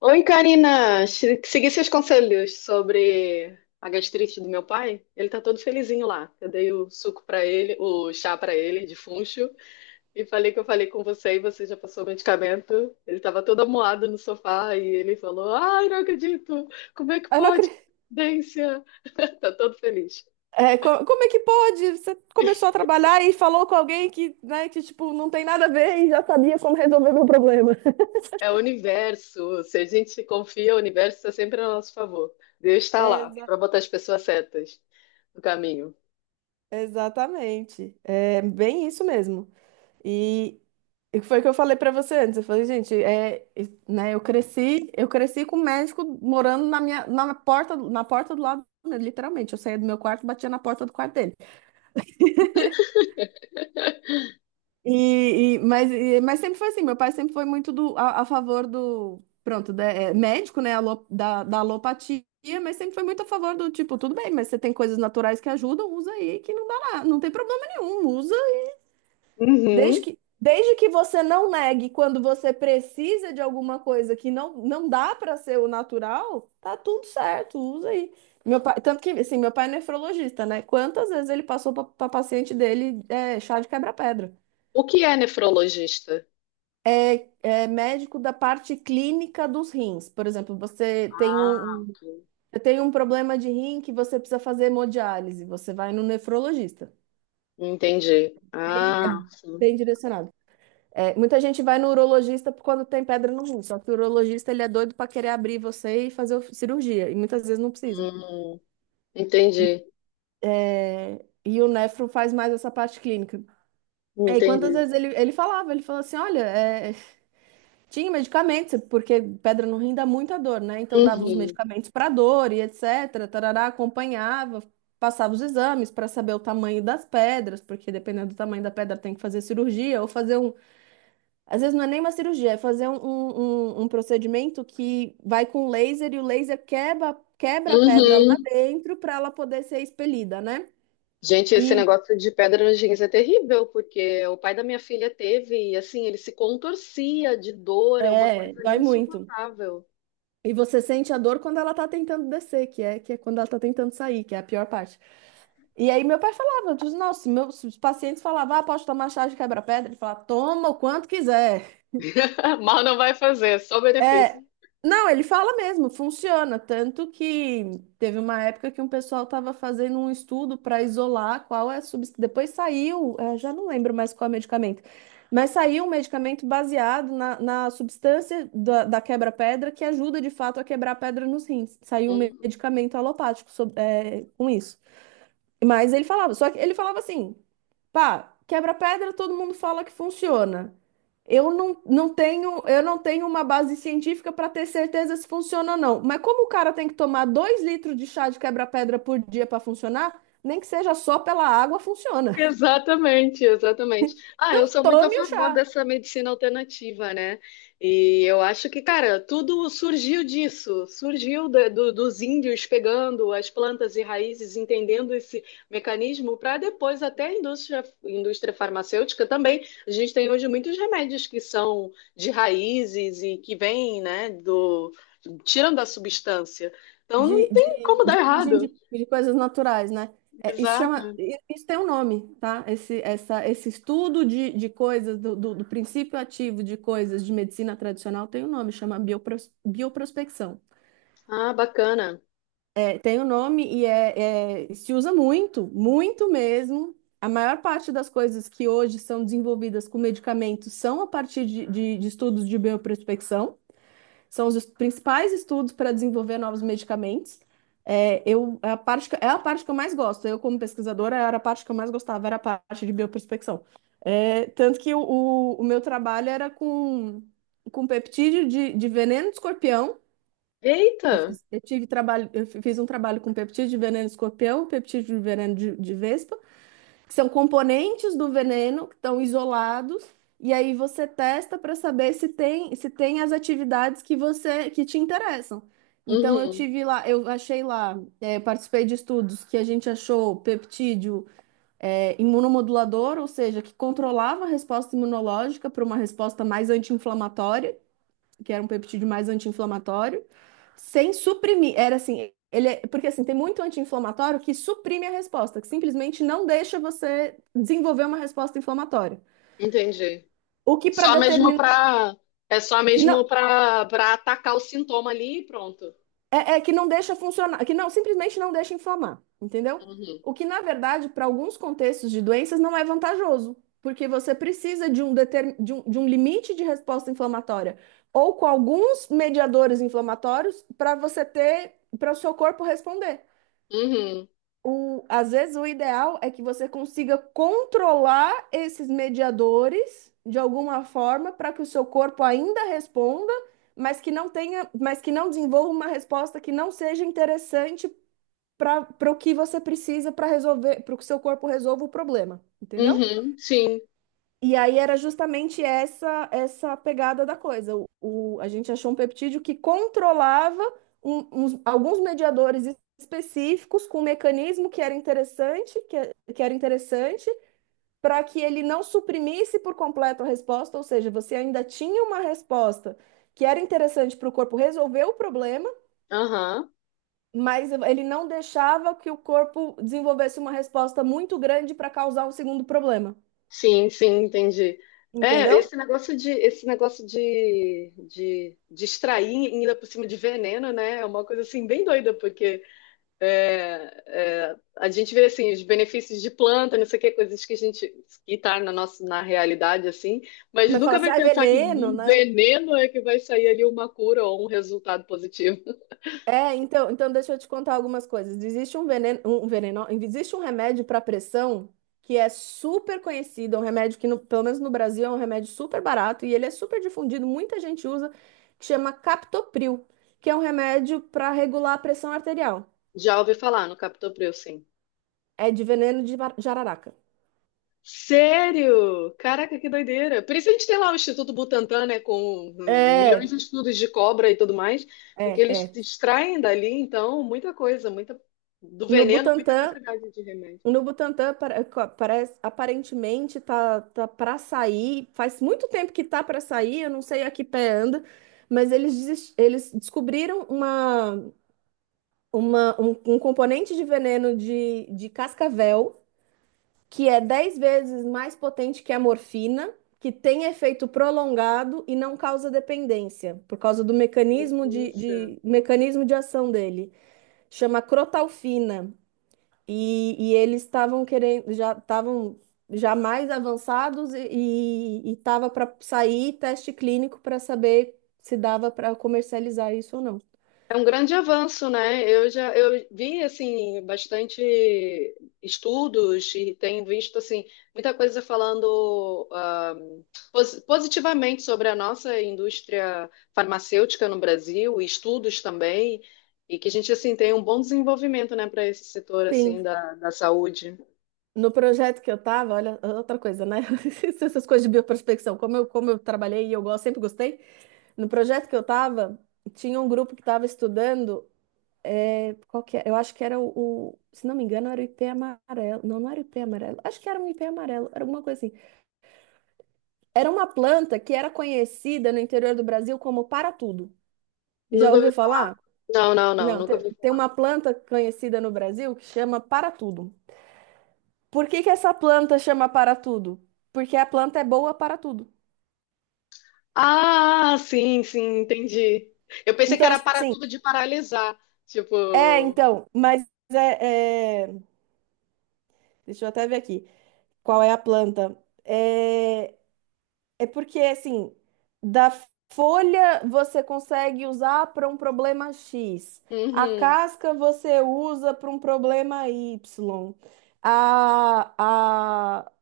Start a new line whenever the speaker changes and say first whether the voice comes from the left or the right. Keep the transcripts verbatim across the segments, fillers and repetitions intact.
left: Oi, Karina. Se- Segui seus conselhos sobre a gastrite do meu pai. Ele tá todo felizinho lá. Eu dei o suco pra ele, o chá pra ele de funcho e falei que eu falei com você e você já passou o medicamento. Ele tava todo amuado no sofá e ele falou: "Ai, não acredito. Como é que
right: Eu não
left: pode?
right: acredito.
left: Dência." Tá todo feliz.
right: É, co- como é que pode? Você começou a trabalhar e falou com alguém que, né, que tipo, não tem nada a ver e já sabia como resolver meu problema.
left: É o universo. Se a gente confia, o universo está sempre a nosso favor. Deus está lá
right: Exa-
left: pra botar as pessoas certas no caminho.
right: exatamente. É bem isso mesmo. E e foi o que eu falei pra você antes. Eu falei, gente, é, e- né, eu cresci, eu cresci com um médico morando na minha, na porta, na porta do lado, né, literalmente. Eu saía do meu quarto, batia na porta do quarto dele. E, e- mas, e- mas sempre foi assim, meu pai sempre foi muito do, a, a favor do, pronto, da- é, médico, né, alo- da, da alopatia, mas sempre foi muito a favor do tipo, tudo bem, mas você tem coisas naturais que ajudam, usa aí que não dá nada, não tem problema nenhum, usa. Desde
left: Uhum.
right: que, desde que você não negue quando você precisa de alguma coisa que não, não dá para ser o natural, tá tudo certo, usa aí. Meu pai, tanto que, assim, meu pai é nefrologista, né? Quantas vezes ele passou para paciente dele é, chá de quebra-pedra?
left: O que é nefrologista?
right: É, é médico da parte clínica dos rins. Por exemplo, você tem
left: Ah,
right: um,
left: ok.
right: você tem um problema de rim que você precisa fazer hemodiálise, você vai no nefrologista.
left: Entendi.
right: É
left: Ah, sim.
right: bem direcionado. É, muita gente vai no urologista por quando tem pedra no rim, só que o urologista ele é doido para querer abrir você e fazer o- cirurgia, e muitas vezes não precisa.
left: Hum, entendi.
right: É, e o nefro faz mais essa parte clínica. É, e quantas
left: Entendi.
right: vezes ele, ele falava, ele falou assim, olha, é, tinha medicamentos, porque pedra no rim dá muita dor, né? Então dava os
left: Uhum.
right: medicamentos para dor e etcétera. Tarará, acompanhava, passava os exames para saber o tamanho das pedras, porque dependendo do tamanho da pedra tem que fazer cirurgia ou fazer um. Às vezes não é nem uma cirurgia, é fazer um, um, um- um procedimento que vai com laser e o laser quebra, quebra a pedra lá
left: Uhum.
right: dentro para ela poder ser expelida, né?
left: Gente, esse
right: E
left: negócio de pedra nos rins é terrível, porque o pai da minha filha teve, e assim, ele se contorcia de dor, é uma
right: é,
left: coisa
right: dói muito.
left: insuportável.
right: E você sente a dor quando ela tá tentando descer, que é, que é quando ela tá tentando sair, que é a pior parte. E aí meu pai falava, eu disse, nossa, meus os pacientes falavam, ah, posso tomar chá de quebra-pedra? Ele falava, toma o quanto quiser.
left: Mal não vai fazer, é só benefício.
right: É, não, ele fala mesmo, funciona. Tanto que teve uma época que um pessoal estava fazendo um estudo para isolar qual é a substância. Depois saiu, é, já não lembro mais qual é o medicamento, mas saiu um medicamento baseado na, na substância da, da quebra-pedra que ajuda de fato a quebrar a pedra nos rins. Saiu um
left: Hum.
right: medicamento alopático sob- é, com isso. Mas ele falava, só que ele falava assim. Pá, quebra-pedra todo mundo fala que funciona. Eu não, não tenho, eu não tenho uma base científica para ter certeza se funciona ou não. Mas como o cara tem que tomar dois litros de chá de quebra-pedra por dia para funcionar, nem que seja só pela água, funciona.
left: Exatamente, exatamente. Ah, eu
right: Não
left: sou muito a
right: tome o
left: favor
right: chá
left: dessa medicina alternativa, né? E eu acho que, cara, tudo surgiu disso, surgiu da- do- dos índios pegando as plantas e raízes, entendendo esse mecanismo, para depois até a indústria, indústria farmacêutica também. A gente tem hoje muitos remédios que são de raízes e que vêm, né, do, tirando a substância. Então
right: de,
left: não tem
right: de,
left: como dar
right: de origem de,
left: errado.
right: de coisas naturais, né? É, isso chama,
left: Exato.
right: i- isso tem um nome, tá? Esse, essa, esse estudo de, de coisas, do, do, do princípio ativo de coisas de medicina tradicional tem um nome, chama biopros, bioprospecção.
left: Ah, bacana.
right: Tem o nome e é, é- se usa muito, muito mesmo. A maior parte das coisas que hoje são desenvolvidas com medicamentos são a partir de, de- de estudos de bioprospecção. São os es- principais estudos para desenvolver novos medicamentos. É, eu, é a parte que, é a parte que eu mais gosto. Eu, como pesquisadora, era a parte que eu mais gostava, era a parte de bioprospecção. É, tanto que o, o- o meu trabalho era com, com peptídeo de, de veneno de escorpião. Eu
left: Eita!
right: fiz, eu tive trabalho, eu fi- fiz um trabalho com peptídeo de veneno de escorpião, peptídeo de veneno de, de vespa, que são componentes do veneno que estão isolados, e aí você testa para saber se tem, se tem as atividades que você que te interessam. Então eu
left: Uhum,
right: tive lá, eu achei lá, eh, eu participei de estudos que a gente achou peptídeo, eh, imunomodulador, ou seja, que controlava a resposta imunológica para uma resposta mais anti-inflamatória, que era um peptídeo mais anti-inflamatório, sem suprimir. Era assim, ele é- porque assim, tem muito anti-inflamatório que suprime a resposta, que simplesmente não deixa você desenvolver uma resposta inflamatória.
left: entendi.
right: O que para
left: Só mesmo
right: determinar
left: pra. É só
right: que
left: mesmo
right: não
left: pra, pra atacar o sintoma ali e pronto.
right: é, é que não deixa funcionar, que não simplesmente não deixa inflamar, entendeu?
left: Uhum,
right: O que na verdade para alguns contextos de doenças não é vantajoso, porque você precisa de um, determin, de um, de um limite de resposta inflamatória ou com alguns mediadores inflamatórios para você ter para o seu corpo responder.
left: uhum,
right: O, às vezes o ideal é que você consiga controlar esses mediadores de alguma forma para que o seu corpo ainda responda, mas que não tenha, mas que não desenvolva uma resposta que não seja interessante para para o que você precisa para resolver, para que o seu corpo resolva o problema, entendeu?
left: uhum, sim.
right: E aí era justamente essa essa pegada da coisa. O, o- a gente achou um peptídeo que controlava um- uns- alguns mediadores específicos com um mecanismo que era interessante, que, é- que era interessante, para que ele não suprimisse por completo a resposta, ou seja, você ainda tinha uma resposta que era interessante para o corpo resolver o problema,
left: Aham,
right: mas ele não deixava que o corpo desenvolvesse uma resposta muito grande para causar um segundo problema,
left: sim, sim, entendi. É,
right: entendeu?
left: esse negócio de, esse negócio de, de, de extrair ainda por cima de veneno, né? É uma coisa assim bem doida. É, é, a gente vê assim os benefícios de planta, não sei o que, coisas que a gente que tá na nossa na realidade assim, mas
right: Mas fala
left: nunca
right: assim,
left: vai
right: ah, é
left: pensar que
right: veneno,
left: do
right: né?
left: veneno é que vai sair ali uma cura ou um resultado positivo.
right: É, então, então deixa eu te contar algumas coisas. Existe um veneno, um veneno, não, existe um remédio para pressão que é super conhecido, é um remédio que, no- pelo menos no Brasil, é um remédio super barato e ele é super difundido, muita gente usa, que chama Captopril, que é um remédio para regular a pressão arterial.
left: Já ouvi falar no captopril, sim.
right: É de veneno de bar- jararaca.
left: Sério? Caraca, que doideira. Por isso a gente tem lá o Instituto Butantan, né, com milhões
right: É,
left: de estudos de cobra e tudo mais, porque
right: é,
left: eles
right: é.
left: extraem dali então muita coisa, muita do
right: No
left: veneno, muita
right: Butantan.
left: propriedade de remédio.
right: No Butantã para- co- parece, aparentemente tá, tá para sair. Faz muito tempo que tá para sair, eu não sei a que pé anda, mas eles, desis- eles descobriram uma, uma, um, um componente de veneno de, de cascavel que é dez vezes mais potente que a morfina, que tem efeito prolongado e não causa dependência, por causa do mecanismo de,
left: Isso.
right: de, mecanismo de ação dele. Chama crotalfina. E, e eles estavam querendo, já estavam já mais avançados e estava para sair teste clínico para saber se dava para comercializar isso ou não.
left: É um grande avanço, né? Eu já eu vi assim bastante estudos e tenho visto assim muita coisa falando ah, pos- positivamente sobre a nossa indústria farmacêutica no Brasil, e estudos também, e que a gente assim tem um bom desenvolvimento, né, para esse setor assim
right: Sim,
left: da, da saúde.
right: no projeto que eu estava, olha, outra coisa, né? Essas coisas de bioprospecção, como eu, como eu trabalhei e eu gosto, sempre gostei. No projeto que eu estava, tinha um grupo que estava estudando, é, qual que é? Eu acho que era o, o- se não me engano, era o ipê amarelo. Não, não era o ipê amarelo. Acho que era um ipê amarelo, era alguma coisa assim. Era uma planta que era conhecida no interior do Brasil como para-tudo. Já
left: Nunca ouvi...
right: ouviu falar?
left: Não, não, não,
right: Não,
left: nunca
right: te-
left: ouvi
right: tem
left: falar.
right: uma planta conhecida no Brasil que chama para-tudo. Por que que essa planta chama para-tudo? Porque a planta é boa para tudo.
left: Ah, sim, sim, entendi. Eu pensei que
right: Então,
left: era para
right: assim,
left: tudo de paralisar,
right: é,
left: tipo,
right: então, mas é, é- deixa eu até ver aqui. Qual é a planta? É... É porque, assim, da folha você consegue usar para um problema X, a
left: uhum.
right: casca você usa para um problema Y, a, a,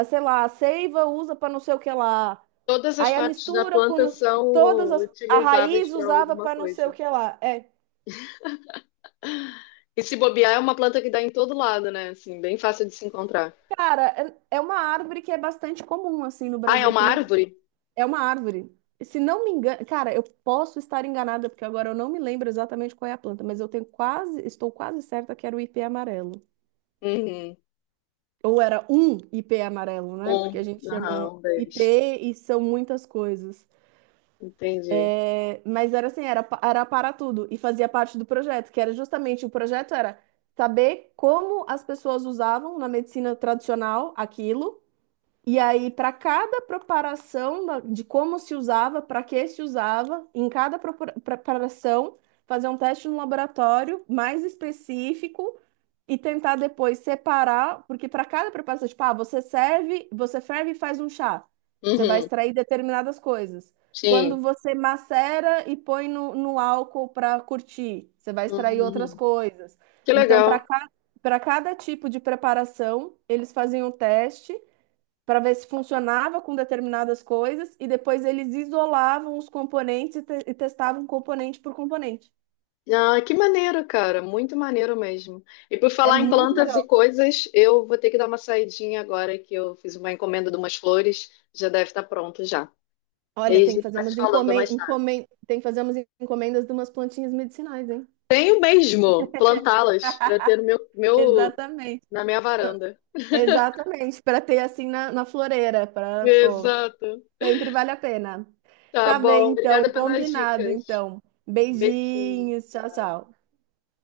right: a, sei lá, a seiva usa para não sei o que lá,
left: Todas as
right: aí a
left: partes da
right: mistura com
left: planta
right: nos- todas
left: são
right: as. A
left: utilizáveis
right: raiz
left: para
right: usava
left: alguma
right: para não sei o
left: coisa.
right: que lá. É,
left: E se bobear, é uma planta que dá em todo lado, né? Assim, bem fácil de se encontrar.
right: cara, é é uma árvore que é bastante comum, assim, no
left: Ah, é
right: Brasil,
left: uma
right: que não.
left: árvore?
right: É uma árvore. Se não me engano, cara, eu posso estar enganada, porque agora eu não me lembro exatamente qual é a planta, mas eu tenho quase, estou quase certa que era o ipê amarelo.
left: Uhum.
right: Ou era um ipê amarelo, né? Porque a
left: Um.
right: gente chama
left: Aham, um deles.
right: ipê e são muitas coisas.
left: Entendi.
right: É, mas era assim, era, pa- era para tudo e fazia parte do projeto, que era justamente o projeto era saber como as pessoas usavam na medicina tradicional aquilo. E aí, para cada preparação da- de como se usava, para que se usava, em cada propor- preparação, fazer um teste no laboratório mais específico e tentar depois separar, porque para cada preparação, tipo, ah, você serve, você ferve e faz um chá. Você vai
left: Uhum.
right: extrair determinadas coisas. Quando
left: Sim.
right: você macera e põe no, no álcool para curtir, você vai extrair outras
left: Uhum.
right: coisas.
left: Que
right: Então,
left: legal.
right: para cada para cada tipo de preparação, eles faziam o teste para ver se funcionava com determinadas coisas e depois eles isolavam os componentes e, te- e testavam componente por componente.
left: Ah, que maneiro, cara. Muito maneiro mesmo. E por
right: É
left: falar em
right: muito
left: plantas e
right: legal.
left: coisas, eu vou ter que dar uma saidinha agora que eu fiz uma encomenda de umas flores. Já deve estar pronto já. E
right: Olha,
left: aí a
right: tem que
left: gente
right: fazer
left: vai se
right: umas
left: falando
right: encomen
left: mais.
right: encomen tem que fazer umas encomendas de umas plantinhas medicinais, hein?
left: Tenho mesmo plantá-las para ter no meu, meu,
right: Exatamente.
left: na minha varanda.
right: Exatamente, para ter assim na, na floreira, para, pô,
left: Exato.
right: sempre vale a pena.
left: Tá
right: Tá bem,
left: bom.
right: então,
left: Obrigada pelas
right: combinado,
left: dicas.
right: então.
left: Beijinho.
right: Beijinhos, tchau, tchau.